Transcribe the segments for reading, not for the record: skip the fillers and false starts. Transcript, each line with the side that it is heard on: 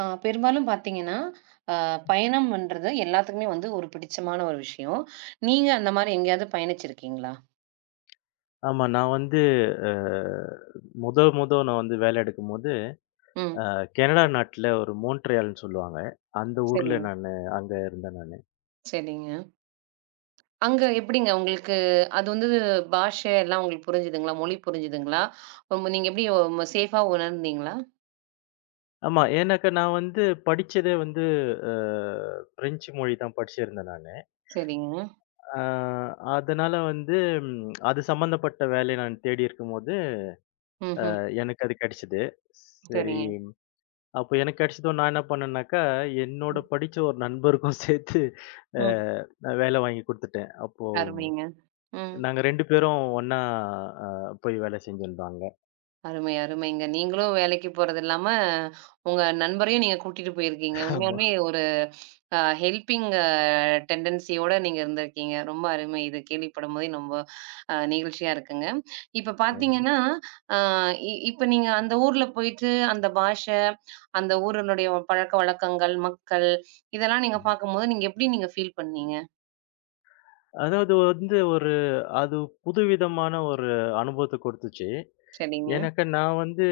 right: பெரும்பாலும் பார்த்தீங்கன்னா, அ பயணம்ன்றது எல்லாத்துக்குமே வந்து ஒரு பிடிச்சமான ஒரு விஷயம். நீங்க அந்த மாரி எங்கேயாவது பயணிச்சிருக்கீங்களா?
left: ஆமா. நான் வந்து அ முதல் நான் வந்து வேலை எடுக்கும்போது, அ
right: ம்.
left: கனடா நாட்டுல ஒரு மோன்ட்ரியால்ன்னு சொல்லுவாங்க. அந்த ஊர்ல
right: சரிங்க,
left: நானு அங்க இருந்தேன் நானு.
right: சரிங்க. அங்க எப்படிங்க உங்களுக்கு அது வந்து பாஷை எல்லாம் உங்களுக்கு புரிஞ்சுதுங்களா? மொழி புரிஞ்சுதுங்களா? ரொம்ப நீங்க எப்படி சேஃபா உணர்ந்தீங்களா?
left: ஆமா. ஏன்னாக்கா நான் வந்து படிச்சதே வந்து அ பிரெஞ்சு மொழி தான் படிச்சிருந்தேன் நானு.
right: சரிங்க.
left: அ அதனால வந்து அது சம்மந்தப்பட்ட வேலைய நான் தேடி இருக்கும்போது,
right: ம்ஹ்ம்.
left: எனக்கு அது கிடைச்சது. சரி,
right: சரிங்க.
left: அப்ப எனக்கு கிடைச்சதும் நான் என்ன பண்ணேன்னாக்கா, என்னோட
right: ம்,
left: படிச்ச ஒரு நண்பருக்கும் சேர்த்து அ
right: ம்.
left: நான் வேலை வாங்கி குடுத்துட்டேன். அப்போ
right: அருமைங்க. ம்.
left: நாங்க 2 பேரும் ஒண்ணா அ போய் வேலை செஞ்சிருந்தோம் அங்க.
right: அருமை, அருமைங்க. நீங்களும் வேலைக்கு போறது இல்லாம, உங்க நண்பரையும் நீங்க கூட்டிட்டு போயிருக்கீங்க.
left: ஆமா.
right: உண்மையாலுமே ஒரு ஹெல்பிங் டெண்டன்சியோட நீங்க இருந்திருக்கீங்க. ரொம்ப அருமை. இது கேள்விப்படும்போதே ரொம்ப நெகிழ்ச்சியா இருக்குங்க. இப்ப
left: நன்றி.
right: பார்த்தீங்கன்னா, அ இப்ப நீங்க அந்த ஊர்ல போயிட்டு அந்த பாஷை, அந்த ஊரினுடைய பழக்கவழக்கங்கள், மக்கள் இதெல்லாம் நீங்க
left: ம்.
right: பார்க்கும்போது, நீங்க எப்படி நீங்க ஃபீல் பண்ணீங்க?
left: அதாவது வந்து ஒரு அது புதுவிதமான ஒரு அனுபவத்த குடுத்துச்சு.
right: சரிங்க.
left: எனக்கு நான் வந்து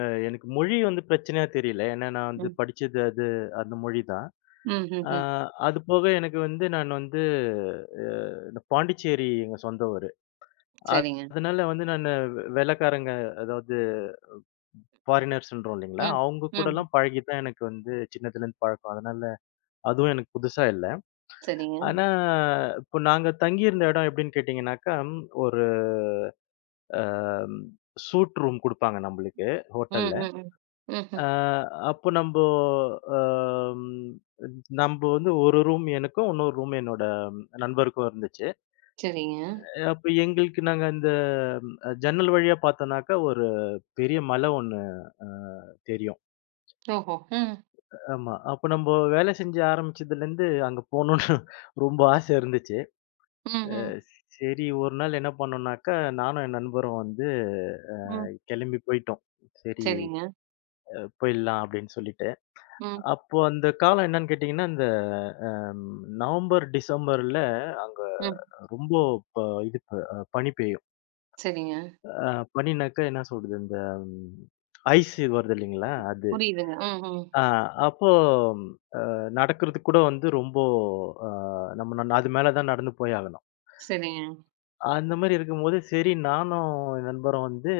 left: எனக்கு மொழி வந்து பிரச்சனையா தெரியல. ஏன்னா நான் வந்து
right: ம்.
left: படிச்சது அது அந்த மொழி தான். அ
right: ம்ஹ்ஹ்ம்.
left: அது போக எனக்கு வந்து நான் வந்து அ இந்த பாண்டிச்சேரி எங்க சொந்த ஊரு.
right: சரிங்க.
left: அதனால வந்து நானு வெள்ளைக்காரங்க அதாவது ஃபாரினர்ஸ்ன்றோம் இல்லைங்களா?
right: ம்.
left: அவங்க
right: ம்.
left: கூடலாம் பழகி தான் எனக்கு வந்து சின்னதுலேருந்து பழக்கம். அதனால அதுவும் எனக்கு புதுசா இல்ல.
right: சரிங்க.
left: ஆனா, இப்போ நாங்க தங்கியிருந்த இடம் எப்படின்னு கேட்டீங்கன்னாக்கா, ஒரு அ சூட் ரூம் குடுப்பாங்க நம்பளுக்கு
right: ம்.
left: ஹோட்டல்ல.
right: ம். ம்.
left: அ
right: ம்ஹ்ம்.
left: அப்போ நம்போ அம் நம்ப வந்து ஒரு ரூம் எனக்கும், இன்னொரு ரூம் என்னோட நண்பருக்கும் இருந்துச்சு.
right: சரிங்க.
left: அப்போ எங்களுக்கு நாங்க அந்த ம், ஜன்னல் வழியா பார்த்தோம்னாக்கா, ஒரு பெரிய மலை ஒண்ணு அ தெரியும்.
right: ஓஹோ! ம்.
left: ஆமா. அப்போ நம்ப வேலை செஞ்சு ஆரம்பிச்சதுலேருந்து அங்க போணும்னு ரொம்ப ஆசை இருந்துச்சு.
right: ம்ஹ்ம். ம்.
left: சரி ஒரு நாள் என்ன பண்ணோம்னாக்கா, நானும் என் நண்பரும் வந்து
right: ம்.
left: கெளம்பி போயிட்டோம். சரி
right: சரிங்க.
left: போயிடலாம் அப்படின்னு சொல்லிட்டு.
right: ம்.
left: அப்போ அந்த காலம் என்னன்னு கேட்டீங்கன்னா, இந்த அம் நவம்பர், டிசம்பர்ல அங்க
right: ம்.
left: ரொம்ப ப இது ப பனி பெய்யும்.
right: சரிங்க.
left: அ பனினாக்கா என்ன சொல்றது? இந்த ஐஸ் வருது இல்லைங்களா? அது.
right: புரியுதுங்க. ம், ம்.
left: ஆ அப்போ நடக்கிறதுக்கு கூட வந்து ரொம்ப அ நம்ம அது மேல தான் நடந்து போய் ஆகணும்.
right: சரிங்க.
left: அந்த மாரி இருக்கும்போது, சரி நானும் என் நண்பரும் வந்து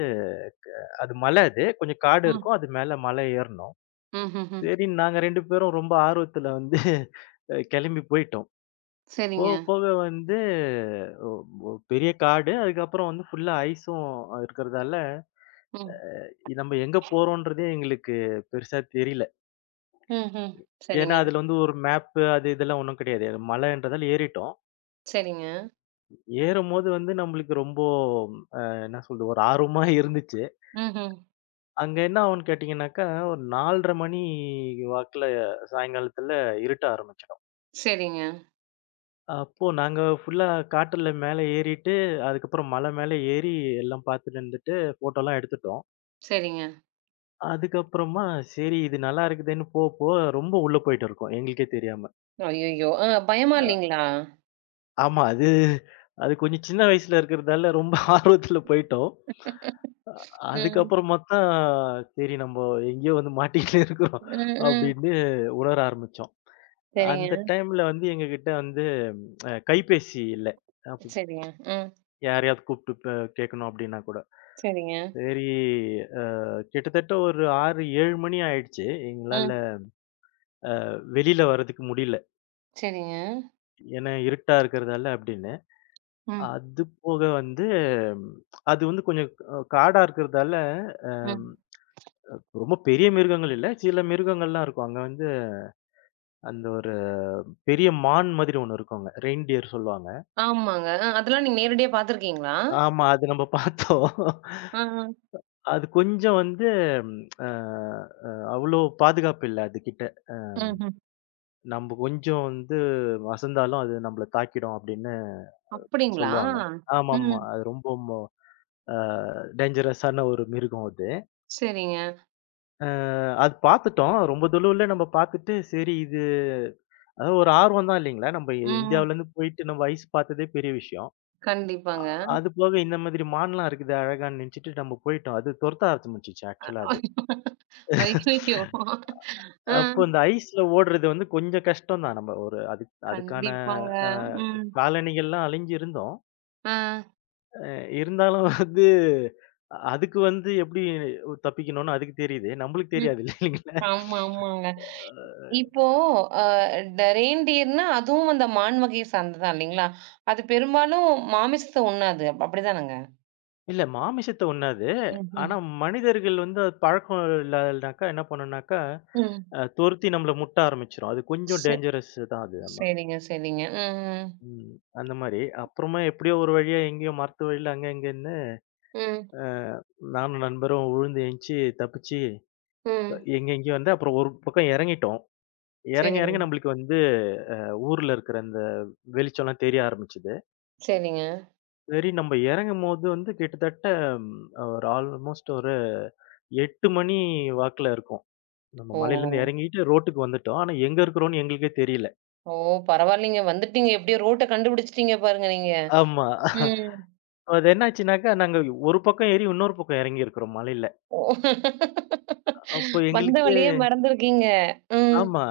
left: அது மலை அது. கொஞ்சம் காடு
right: ம்.
left: இருக்கும். அது மேல மலை ஏறணும்.
right: ம்ஹ்ஹ்ம்.
left: சரின்னு நாங்க 2 பேரும் ரொம்ப ஆர்வத்துல வந்து கெளம்பி போயிட்டோம். போக
right: சரிங்க.
left: போக வந்து ஒ ஒ பெரிய காடு. அதுக்கப்புறம் வந்து ஃபுல்லா ஐஸும் இருக்கிறதால,
right: ம்.
left: நம்ம எங்க போறோன்றதே எங்களுக்கு பெருசா தெரியல.
right: ம்ஹ்ம்.
left: ஏன்னா,
right: சரிங்க,
left: அதுல வந்து ஒரு மேப்பு அது இதெல்லாம் ஒண்ணும் கிடையாது. அது மலைன்றதால ஏறிட்டோம்.
right: சரிங்க.
left: ஏறும்போது வந்து நம்மளுக்கு ரொம்ப என்ன சொல்றது ஒரு ஆர்வமா இருந்துச்சு.
right: ம்ஹ்ம்.
left: அங்க என்ன ஆகும்ன்னு கேட்டீங்கன்னாக்கா, ஒரு 4:30 மணி வாக்குல சாயங்காலத்துல இருட்ட ஆரம்பிச்சுடும்.
right: சரிங்க,
left: அப்போ நாங்க ஃபுல்லா காட்டுல மேல ஏறிட்டு, அதுக்கப்புறம் மலை மேல ஏறி எல்லாம் பார்த்துட்டு இருந்துட்டு, ஃபோட்டோலாம் எடுத்துட்டோம்.
right: சரிங்க.
left: அதுக்கப்புறமா சரி இது நல்லா இருக்குதேன்னு போக, போக ரொம்ப உள்ள போயிட்டு இருக்கோம். எங்களுக்கே தெரியாம.
right: அய்யய்யோ! பயமா இல்லீங்களா?
left: ஆமா. அது அது கொஞ்சம் சின்ன வயசுல இருக்கிறதால ரொம்ப ஆர்வத்துல போயிட்டோம்.
right: ம்,
left: அதுக்கப்புறமா தான் சரி நம்ம எங்கேயோ வந்து மாட்டிக்கிட்டு இருக்கிறோம்
right: ம், ம்.
left: அப்படின்னு உணர ஆரம்பிச்சோம்.
right: சரிங்க,
left: அந்த டைம்ல வந்து எங்ககிட்ட வந்து கைபேசி இல்ல. அப்ப
right: சரிங்க. ம்.
left: யாரையாவது கூப்பிட்டு கேட்கணும் அப்படின்னா கூட.
right: சரிங்க.
left: சரி, அ கிட்டத்தட்ட ஒரு 6, 7 மணி ஆயிடுச்சு. எங்களால
right: ம்.
left: வெளியில வர்றதுக்கு முடியல.
right: சரிங்க.
left: ஏன்னா இருட்டா இருக்கிறதால அப்படின்னு.
right: ம்,
left: அது போக வந்து ம், அது வந்து கொஞ்சம் காடா இருக்கிறதால,
right: ம்.
left: அம் ரொம்ப பெரிய மிருகங்கள் இல்ல. சில மிருகங்கள்லாம் இருக்கும். அங்க வந்து அந்த ஒரு பெரிய மான் மாதிரி ஒண்ணு இருக்குங்க. ரெயின்டியர் சொல்லுவாங்க.
right: ஆமாங்க. அதெல்லாம் நீங்க நேரடியா பார்த்துருக்கீங்களா?
left: ஆமா, அது நம்ம பார்த்தோம்.
right: அ, அ.
left: அது கொஞ்சம் வந்து அ அ அவ்ளோ பாதுகாப்பு இல்ல அதுகிட்ட.
right: ம்ஹ்ம்.
left: நம்ப கொஞ்சம் வந்து அசந்தாலும் அது நம்மள தாக்கிடும் அப்படின்னு
right: அப்படிங்களா?
left: சொல்லுவாங்க. ஆமாமா.
right: ம்.
left: அது ரொம்ப மோ அ டேஞ்சரஸான ஒரு மிருகம் அது.
right: சரிங்க.
left: அ அது பார்த்துட்டோம். ரொம்ப தொலுவுல நம்ம பார்த்துட்டு, சரி இது அதாவது ஒரு ஆர்வம் தான் இல்லைங்களா? நம்ம
right: ம். ம்.
left: இந்தியாவுலேருந்து போயிட்டு நம்ம ஐஸ் பார்த்ததே பெரிய விஷயம். அ
right: கண்டிப்பாங்க.
left: அது போக இந்த மாதிரி மான்லாம் இருக்குது அழகான்னு நினைச்சுட்டு நம்ம போயிட்டோம். அது துரத்த ஆரம்பிச்சுச்சு ஆக்சுவலா அது.
right: அய்யய்யோ! ஆ
left: அப்போ இந்த ஐஸ்ல ஓடுறது வந்து கொஞ்சம் கஷ்டம் தான். நம்ம ஒரு அதுக்கான
right: கண்டிப்பாங்க.
left: அ
right: ம்.
left: காலணிகள்லாம் அணிஞ்சிருந்தோம்.
right: ஆ.
left: அ இருந்தாலும் வந்து அதுக்கு வந்து எப்படி தப்பிக்கணும்னு அதுக்கு தெரியுது. நம்மளுக்கு
right: ம்.
left: தெரியாது இல்லைங்களா?
right: ஆமா, ஆமாங்க.
left: அ
right: இப்போ அ ரெய்ன்டியர்ன்னா அதுவும் அந்த மான் வகையை சார்ந்தது தான் இல்லைங்களா? அது பெரும்பாலும் மாமிசத்த உண்ணாது. அப்படிதானங்க?
left: இல்ல மாமிசத்த உண்ணாது.
right: ம்ஹ்ம்.
left: ஆனா மனிதர்கள் வந்து அது பழக்கம் இல்லாதனாக்கா என்ன பண்ணும்னாக்கா,
right: ம்.
left: துரத்தி நம்மள முட்ட ஆரம்பிச்சுரும். அது கொஞ்சம்
right: செ
left: டேஞ்சரஸ் தான் அது ஆமா.
right: சரிங்க, சரிங்க. ம், ம்.
left: ம். அந்த மாரி. அப்புறமா எப்படியோ ஒரு வழியா எங்கேயோ மரத்து வழியில அங்க இங்கன்னு
right: ம்,
left: அ நானும் நண்பரும் விழுந்து எந்திச்சு தப்பிச்சு
right: ம்.
left: எங்கெங்கேயோ வந்து அப்புறம் ஒரு பக்கம் இறங்கிட்டோம். இறங்க
right: சரிங்க,
left: இறங்க நம்மளுக்கு வந்து ஊர்ல இருக்கிற அந்த வெளிச்சம்லாம் தெரிய ஆரம்பிச்சது.
right: சரிங்க.
left: சரி நம்ம இறங்கும்போது வந்து கிட்டத்தட்ட ம், ஒரு ஆல்மோஸ்ட் ஒரு 8 மணி வாக்குல இருக்கும். நம்ம
right: ஓ!
left: மலையிலேருந்து இறங்கிட்டு ரோட்டுக்கு வந்துட்டோம். ஆனா எங்க இருக்கிறோம்னு எங்களுக்கே தெரியல.
right: ஓ! பரவாயில்லைங்க. வந்துட்டீங்க. எப்படியோ ரூட்ட கண்டுபிடிச்சுட்டீங்க பாருங்க நீங்க.
left: ஆமா.
right: ம்.
left: அது என்னாச்சுனாக்கா, நாங்க ஒரு பக்கம் ஏறி இன்னொரு பக்கம் இறங்கி இருக்கிறோம் மலையில.
right: ஓ!
left: அப்போ
right: வந்த
left: எங்களுக்கு
right: வழியே மறந்துருக்கீங்க. ம்.
left: ஆமா.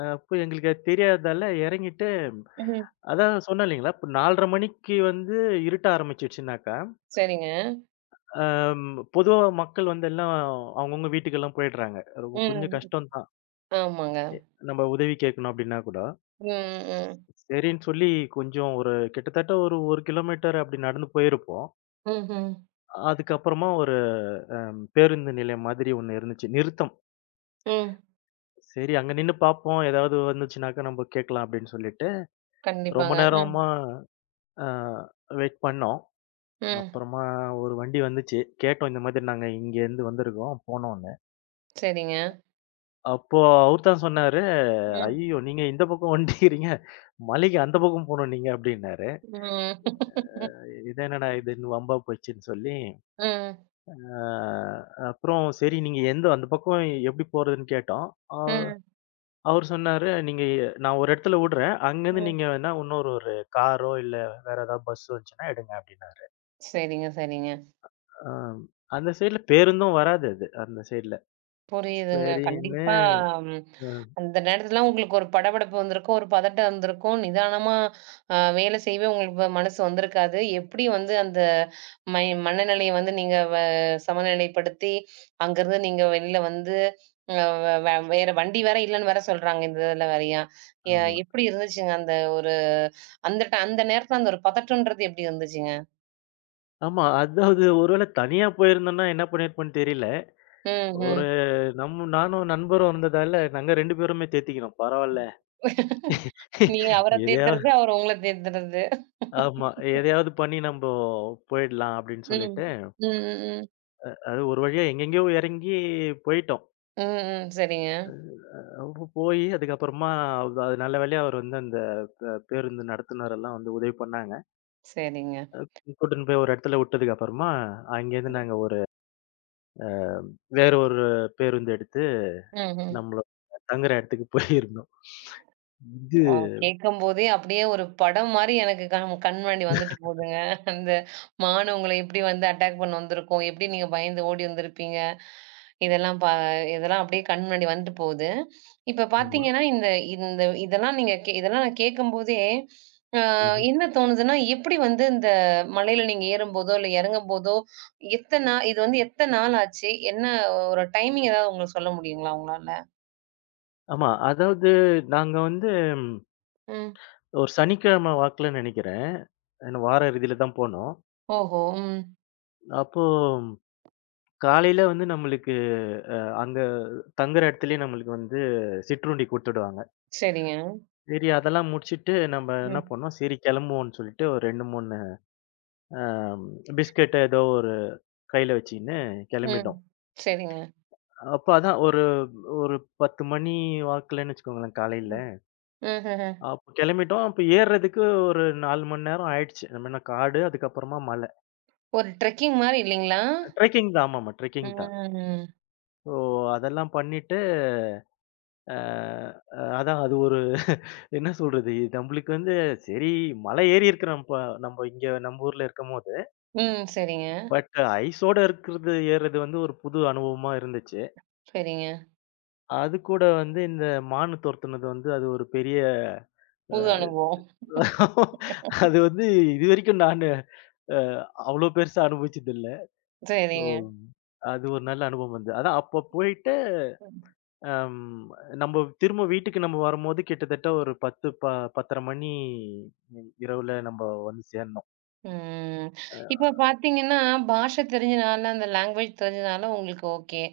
left: அப்போ எங்களுக்கு அது தெரியாததால இறங்கிட்டு
right: ம்.
left: அதான் சொன்னேன் இல்லைங்களா, இப்போ 4:30 மணிக்கு வந்து இருட்ட ஆரம்பிச்சுடுச்சுனாக்கா,
right: சரிங்க.
left: பொதுவா மக்கள் வந்து எல்லாம் அவங்கவங்க வீட்டுக்கெல்லாம் போயிடுறாங்க. ரொம்ப கொஞ்சம்
right: ம்.
left: கஷ்டம் தான்.
right: ஆமாங்க.
left: எ நம்ம உதவி கேட்கணும் அப்படின்னா கூட,
right: ம், ம்.
left: சரின்னு சொல்லி கொஞ்சம் ஒரு கிட்டத்தட்ட ஒரு 1 கிலோமீட்டர் அப்படி நடந்து போயிருப்போம்.
right: ம்ஹ்ம்.
left: அதுக்கப்புறமா ஒரு பேருந்து நிலையம் மாதிரி ஒண்ணு இருந்துச்சு. நிறுத்தம்.
right: ம்.
left: சரி அங்க நின்னு பார்ப்போம். ஏதாவது வந்துச்சுனாக்கா நம்ம கேட்கலாம் அப்படின்னு சொல்லிட்டு, ரொம்ப
right: கண்டிப்பாங்க. ம்.
left: நேரமா அ வெயிட் பண்ணோம்.
right: ம்.
left: அப்புறமா ஒரு வண்டி வந்துச்சு. கேட்டோம் இந்த மாதிரி நாங்க இங்கேருந்து வந்திருக்கோம் போனோம்ன்னு.
right: சரிங்க.
left: அப்போ அவர் தான் சொன்னாரு,
right: ம்.
left: "ஐயய்யோ! நீங்க இந்த பக்கம் வந்துட்டீக்கிறீங்க. மலைக்கு அந்த பக்கம் போணும் நீங்க" அப்படின்னாரு.
right: ம்.
left: இது என்னடா இது வம்பா போச்சுன்னு சொல்லி,
right: ம்.
left: அ அப்புறம் சரி நீங்க எந்த அந்த பக்கம் எப்படி போறதுன்னு கேட்டோம். அ
right: ம்.
left: அவர் சொன்னாரு, "நீங்க நான் ஒரு இடத்துல விடுறேன். அங்கேருந்து
right: ம்.
left: நீங்க வேணா இன்னொரு ஒரு காரோ, இல்ல வேற ஏதாவது பஸ் வந்துச்சுன்னா எடுங்க" அப்படின்னாரு.
right: சரிங்க, சரிங்க.
left: அ அந்த சைடுல பேருந்தும் வராது அது அந்த சைடுல.
right: புரியுதுங்க.
left: சரின்னு
right: கண்டிப்பா ம்.
left: ம்
right: அந்த நேரத்துல உங்களுக்கு ஒரு படபடப்பு வந்திருக்கும். ஒரு பதட்டம் இருந்திருக்கும். நிதானமா வேலை செய்யவே உங்களுக்கு மனசு வந்திருக்காது. எப்படி வந்து அந்த மனநிலைய வந்து நீங்க சமநிலைப்படுத்தி, அங்கருந்து நீங்க வெளில வந்து அ வ வ வேற வண்டி வேற இல்லன்னு வேற சொல்றாங்க இந்த இதுல வேறயா? எ
left: ஆமா.
right: எப்படி இருந்துச்சுங்க அந்த ஒரு அந்த அந்த நேரத்துல அந்த ஒரு பதட்டம்ன்றது எப்படி இருந்துச்சுங்க?
left: ஆமா அதாவது ஒருவேளை தனியா போயிருந்தோம்னா என்ன பண்ணியிருப்போம்ன்னு தெரியல.
right: ம்,
left: ஒரு
right: ம்.
left: நம்ம நானும் நண்பரும் இருந்ததால நாங்க 2 பேருமே தேத்திக்கினோம். பரவால்ல
right: நீங்க அவர
left: எதையாவது
right: தேத்துறது, அவர் உங்கள தேத்துறது.
left: ஆமா. எதையாவது பண்ணி நம்போ போயிடலாம் அப்படின்னு
right: ம்.
left: சொல்லிட்டு,
right: ம், ம்.
left: அது ஒரு வழியா எங்கெங்கேயோ எறங்கி போயிட்டோம்.
right: ம், ம். சரிங்க,
left: அப்ப போயி அதுக்கப்புறமா அது அது நல்ல வேளையா அவர் வந்து அந்த பேருந்து நடத்துனர் எல்லாம் வந்து உதவி பண்ணாங்க.
right: சரிங்க.
left: கூட்டின்னு போய் ஒரு இடத்துல விட்டதுக்கு அப்புறமா, அங்கேருந்து நாங்க ஒரு வேற ஒரு பேருந்து எடுத்து
right: ம்ஹ்ம்.
left: நம்மளோட தங்குற இடத்துக்கு போயிருந்தோம். இது
right: ஓ! கேட்கும்போதே அப்படியே ஒரு படம் மாரி எனக்கு கண் கண் முன்னாடி வந்துட்டு போகுதுங்க. அந்த மான் உங்கள எப்படி வந்து அட்டாக் பண்ண வந்திருக்கும்? எப்படி நீங்க பயந்து ஓடி வந்திருப்பீங்க? இதெல்லாம் பா இதெல்லாம் அப்படியே கண் முன்னாடி வந்துட்டு போகுது. இப்ப
left: ஆமா.
right: பார்த்தீங்கன்னா, இந்த இந்த இதெல்லாம் நீங்க கே இதெல்லாம் நான் கேட்கும்போதே, அ
left: ம்ஹ்ம்.
right: என்ன தோணுதுன்னா, எப்படி வந்து இந்த மலையில நீங்க ஏறும்போதோ, இல்ல இறங்கும்போதோ, எத்தன நா இது வந்து எத்தன நாள் ஆச்சு? என்ன ஒரு டைமிங் ஏதாவது உங்களுக்கு சொல்ல முடியுங்களா உங்களால?
left: ஆமா. அதாவது நாங்க வந்து ஒரு சனிக்கிழமை வாக்குல நெனைக்கிறேன். ஏன்னா வார இறுதியில தான் போனோம்.
right: ஓஹோ! ம்.
left: அப்போ காலையில வந்து நம்மளுக்கு அங்க தங்குற இடத்துலயே நம்மளுக்கு வந்து சிற்றுண்டி குடுத்துடுவாங்க.
right: சரிங்க.
left: சரி அதெல்லாம் முடிச்சுட்டு நம்ம என்ன
right: ம்.
left: பண்ணோம், சரி கிளம்புவோம்ன்னு சொல்லிட்டு ஒரு 2, 3 அ பிஸ்கட் ஏதோ ஒரு கையில வச்சுக்கின்னு
right: ம்.
left: கிளம்பிட்டோம்.
right: சரிங்க.
left: அப்ப அதான் ஒரு ஒரு 10 மணி வாக்குலன்னு வச்சுக்கோங்களேன் காலையில.
right: ம். ம்ஹ்ம்.
left: அப்ப கிளம்பிட்டோம். அப்ப ஏறுறதுக்கு ஒரு 4 மணி நேரம் ஆயிடுச்சு. நம்ம என்ன காடு அதுக்கப்புறமா மலை.
right: ஒரு ட்ரெக்கிங் மாரி இல்லைங்களா?
left: ட்ரெக்கிங் தான் ஆமாமா ட்ரெக்கிங் தான்.
right: ம்.
left: ஸோ அதெல்லாம் பண்ணிட்டு அ அதான் அது ஒரு என்ன சொல்றது? இது நம்மளுக்கு வந்து சரி மலை ஏறி இருக்கிறோம் இப்ப நம்ம இங்க நம்ம ஊர்ல இருக்கும்போது.
right: ம். சரிங்க,
left: பட் ஐஸோட இருக்கிறது ஏறுறது வந்து ஒரு புது அனுபவமா இருந்துச்சு.
right: சரிங்க.
left: அது கூட வந்து இந்த மான் துரத்துனது வந்து அது ஒரு பெரிய
right: புது அனுபவம்.
left: அது வந்து இதுவரைக்கும் நானு அ அவ்ளோ பெருசா அனுபவிச்சது இல்ல. ஸோ
right: சரிங்க.
left: அது ஒரு நல்ல அனுபவம் வந்து. அதான் அப்ப போயிட்டு
right: ம்.
left: அம் நம்ப திரும்ப வீட்டுக்கு நம்ம வரும்போது கிட்டத்தட்ட ஒரு 10 10:30 மணி இரவுல நம்ப வந்து சேர்ந்தோம்.
right: ம். இப்ப பார்த்தீங்கன்னா, பாஷை தெரிஞ்சனால, அந்த லாங்குவேஜ் தெரிஞ்சனால உங்களுக்கு ஓகே.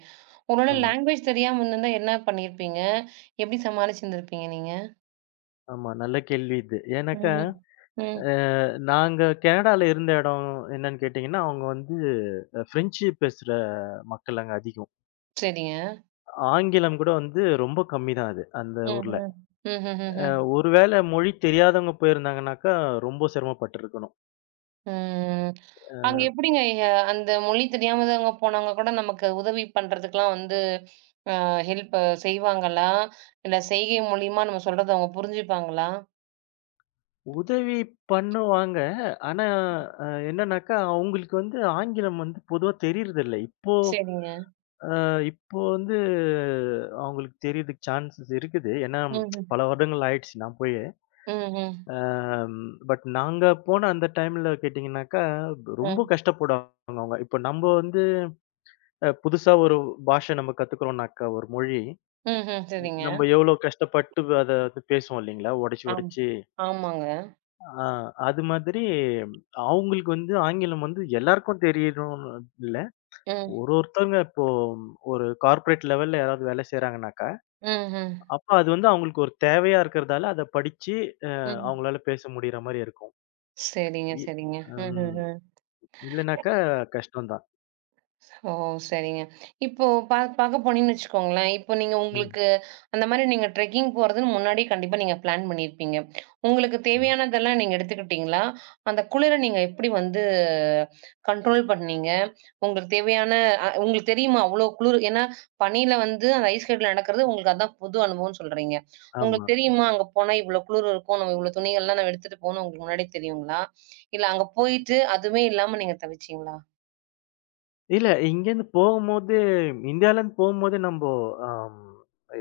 right: ஒருவேள
left: ஆமா,
right: லாங்குவேஜ் தெரியாம இருந்திருந்தா என்ன பண்ணியிருப்பீங்க? எப்படி சமாளிச்சிருந்திருப்பீங்க நீங்க?
left: ஆமா. நல்ல கேள்வி இது. ஏன்னாக்கா,
right: ம். ம்.
left: அ நாங்க கனடால இருந்த இடம் என்னன்னு கேட்டீங்கன்னா, அவங்க வந்து ஃப்ரெஞ்சு பேசுற மக்கள் அங்க அதிகம்.
right: சரிங்க.
left: ஆங்கிலம் கூட வந்து ரொம்ப கம்மி தான் அது, அந்த
right: ம்.
left: ஊர்ல.
right: ம். ம்ஹ்ஹ்ம்.
left: ஒருவேள மொழி தெரியாதவங்க போயிருந்தாங்கனாக்கா, ரொம்ப சிரமப்பட்டுருக்கணும்.
right: ம். அங்க எப்படிங்க அந்த மொழி தெரியாமதவங்க போனவங்க கூட நமக்கு உதவி பண்றதுக்குலாம் வந்து அ ஹெல்ப் செய்வாங்களா? இல்ல செய்கை மூலியமா நம்ம சொல்றத அவங்க புரிஞ்சுப்பாங்களா?
left: உதவி பண்ணுவாங்க. ஆனா, அ என்னன்னாக்கா, அவுங்களுக்கு வந்து ஆங்கிலம் வந்து பொதுவா தெரியறதில்ல. இப்போ
right: சரிங்க.
left: அ இப்போ வந்து அவுங்களுக்கு தெரியறதுக்கு சான்சஸ் இருக்குது. ஏன்னா,
right: ம்ஹ்ம்.
left: பல வருடங்கள் ஆயிடுச்சு நான் போய்.
right: ம்ஹ்ம்.
left: அம் பட் நாங்க போன அந்த டைம்ல கேட்டீங்கன்னாக்கா, ரொம்ப
right: ம்.
left: கஷ்டப்படுவாங்க அவுங்க. இப்போ நம்ப வந்து புதுசா ஒரு பாஷை நம்ம கத்துக்கிறோம்னாக்கா, ஒரு மொழி,
right: ம்ஹ்ம். சரிங்க.
left: நம்ப எவ்வளோ கஷ்டப்பட்டு அத வந்து பேசுவோம் இல்லீங்களா? உடைச்சு,
right: ஆம்.
left: உடைச்சு
right: ஆமாங்க.
left: ஆ அது மாதிரி அவுங்களுக்கு வந்து ஆங்கிலம் வந்து எல்லாருக்கும் தெரியணும்னு இல்ல.
right: ம்.
left: ஒரு ஒருத்தவங்க இப்போ ஒரு கார்ப்பரேட் லெவல்ல யாராவது வேலை செய்றாங்கனாக்கா,
right: ம்ஹ்ம்.
left: அப்ப அது வந்து அவுங்களுக்கு ஒரு தேவையா இருக்கிறதால அத படிச்சு
right: ம்.
left: அவுங்களால பேச முடியிற மாரி இருக்கும்.
right: சரிங்க,
left: இ
right: சரிங்க.
left: ம்.
right: ம்ஹ்ஹ்ம்.
left: இல்லனாக்கா கஷ்டம் தான்.
right: ஓ! சரிங்க. இப்போ பாக்க போனீங்கன்னு வச்சுக்கோங்களேன், இப்போ நீங்க
left: ம்.
right: உங்களுக்கு அந்த மாரி நீங்க ட்ரெக்கிங் போறதுன்னு முன்னாடியே கண்டிப்பா நீங்க பிளான் பண்ணியிருப்பீங்க. உங்களுக்கு
left: அ
right: தேவையானதெல்லாம் நீங்க எடுத்துக்கிட்டீங்களா? அந்த குளிர நீங்க எப்படி வந்து கண்ட்ரோல் பண்ணீங்க? உங்களுக்கு தேவையான உங்களுக்கு தெரியுமா அவ்ளோ குளிர்? ஏன்னா பனியில வந்து அந்த ஐஸ் கட்டில நடக்கிறது உங்களுக்கு அதான் புது அனுபவம்னு சொல்றீங்க.
left: ஆமா.
right: உங்களுக்கு தெரியுமா அங்க போனா இவ்ளோ குளிர் இருக்கும், நம்ம இவ்ளோ துணிகள்லாம் நம்ம எடுத்துட்டு போணும்னு உங்களுக்கு முன்னாடியே தெரியுங்களா? இல்ல அங்க போயிட்டு அதுவுமே இல்லாம நீங்க தவிச்சீங்களா?
left: இல்ல இங்கேருந்து போகும்போது இந்தியாலருந்து போகும்போது நம்போ அம்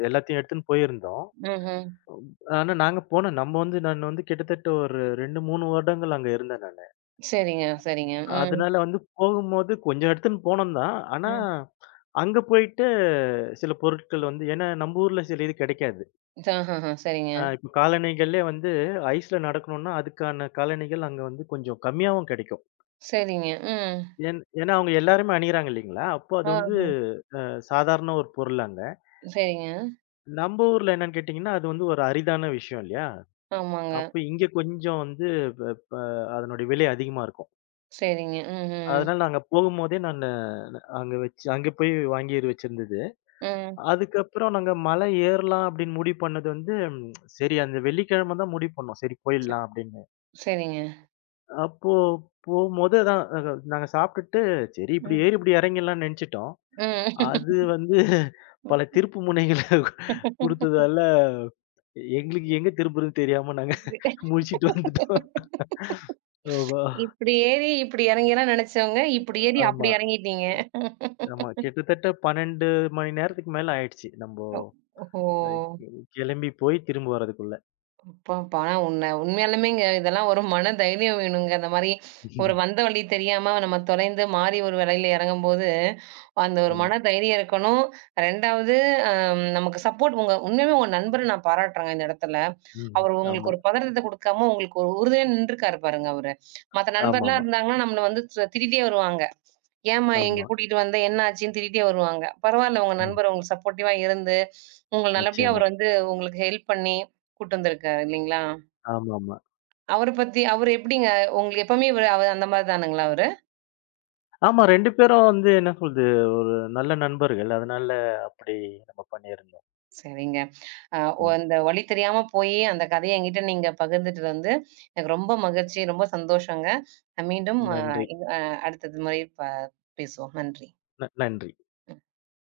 left: எல்லாத்தையும் எடுத்துன்னு போயிருந்தோம்.
right: ம்ஹ்ம்.
left: ஆனா நாங்க போன நம்ம வந்து நான் வந்து கிட்டத்தட்ட ஒரு 2, 3 வருடங்கள் அங்க இருந்தேன் நானு.
right: சரிங்க, சரிங்க. ம்.
left: அதனால வந்து போகும்போது கொஞ்சம் எடுத்துன்னு போனோம் தான். ஆனா,
right: ம்.
left: அங்க போயிட்டு சில பொருட்கள் வந்து ஏன்னா நம்ம ஊர்ல சில இது கிடைக்காது.
right: ஆஹஹ. சரிங்க,
left: இப்ப காலணிகளே வந்து ஐஸ்ல நடக்கணும்னா, அதுக்கான காலணிகள் அங்க வந்து கொஞ்சம் கம்மியாவும் கிடைக்கும்.
right: சரிங்க. ம்.
left: ஏன்னா அவங்க எல்லாருமே அணியிறாங்க இல்லைங்களா? அப்போ அது வந்து
right: ஆஹ.
left: சாதாரண ஒரு பொருள் அங்க.
right: சரிங்க.
left: நம்ம ஊர்ல என்னன்னு கேட்டீங்கன்னா, அது வந்து ஒரு அரிதான விஷயம் இல்லையா?
right: ஆமாங்க.
left: அப்ப இங்க கொஞ்சம் வந்து ப ப அதனுடைய விலை அதிகமா இருக்கும்.
right: சரிங்க. ம்ஹ்ம்.
left: அதனால நாங்க போகும்போதே நானு அங்க வச்சு அங்க போய் வாங்கி வச்சிருந்தது.
right: ம்.
left: அதுக்கப்புறம் நாங்க மலை ஏறலாம் அப்படின்னு முடிவு பண்ணது வந்து, சரி அந்த வெள்ளிக்கிழமை தான் முடிவு பண்ணோம். சரி
right: ச
left: போயிடலாம் அப்படின்னு.
right: சரிங்க.
left: அப்போ போம்போது அதான் நாங்க சாப்பிட்டுட்டு, சரி இப்படி
right: ம்.
left: ஏறி இப்படி இறங்கிடலாம்னு நெனச்சுட்டோம்.
right: ம்.
left: அது வந்து பல திருப்பு முனைகள குடுத்ததால, எங்களுக்கு எங்க திரும்புறதுன்னு தெரியாம நாங்க முழிச்சுட்டு வந்துட்டோம். ஆமா,
right: இப்டி ஏறி, இப்டி இறங்கிலாம் நெனச்சவங்க, இப்டி ஏறி அப்டி
left: ஆமா,
right: இறங்கிட்டீங்க.
left: ஆமா. கிட்டத்தட்ட 12 மணி நேரத்துக்கு மேல ஆயிடுச்சு. நம்ப
right: ஓ ஓஹோ!
left: கிளம்பி போய் திரும்ப வர்றதுக்குள்ள.
right: அப்பப்பா! ஆனா உண்மையாலுமேங்க இதெல்லாம் ஒரு மன தைரியம் வேணுங்க. அந்த மாரி ஒரு வந்த வழி தெரியாம நம்ம தொலைந்து மாறி ஒரு வேலையில இறங்கும்போது, அந்த ஒரு
left: ஆமா,
right: மன தைரியம் இருக்கணும். 2வது நமக்கு சப்போர்ட் உங்க உண்மையாவே உங்க நண்பர நான் பாராட்டுறேங்க இந்த இடத்துல.
left: ம்,
right: அவரு
left: ஆமா.
right: உங்களுக்கு ஒரு பதட்டத்த குடுக்காம உங்களுக்கு ஒரு உறுதுணையா நின்றுக்காரு பாருங்க அவரு. மத்த நண்பர்லாம்
left: ஆமாமா,
right: இருந்தாங்கன்னா நம்மள வந்து திருடிட்டே வருவாங்க. ஏம்மா எங்க
left: ஆமா.
right: கூட்டிட்டு வந்த? என்ன ஆச்சுன்னு திட்டிட்டே வருவாங்க. பரவால்ல உங்க
left: ம்.
right: நண்பர் உங்களுக்கு சப்போர்ட்டிவா இருந்து, உங்கள நல்லபடியா
left: நிச்சயமா.
right: அவர் வந்து உங்களுக்கு ஹெல்ப் பண்ணி கூட்டு வந்திருக்காரு இல்லைங்களா?
left: ஆமாமா.
right: அவர பத்தி அவரு எப்படிங்க? உங்களுக்கு எப்பவுமே இவரு அந்த மாரி தானுங்களா அவரு?
left: ஆமா 2 பேரும் வந்து என்ன சொல்றது, ஒரு நல்ல நண்பர்கள். அதனால அப்படி நம்ம பண்ணியிருந்தோம்.
right: சரிங்க. அ ஒ
left: ம்.
right: அந்த வழி தெரியாம போயி அந்த கதைய என்கிட்ட நீங்க பகிர்ந்துட்டு வந்து, எனக்கு ரொம்ப மகிழ்ச்சி, ரொம்ப சந்தோஷங்க. அ மீண்டும் அ
left: நன்றி.
right: இன் அ அடுத்தது முறை பேசுவோம். நன்றி.
left: நன்றி.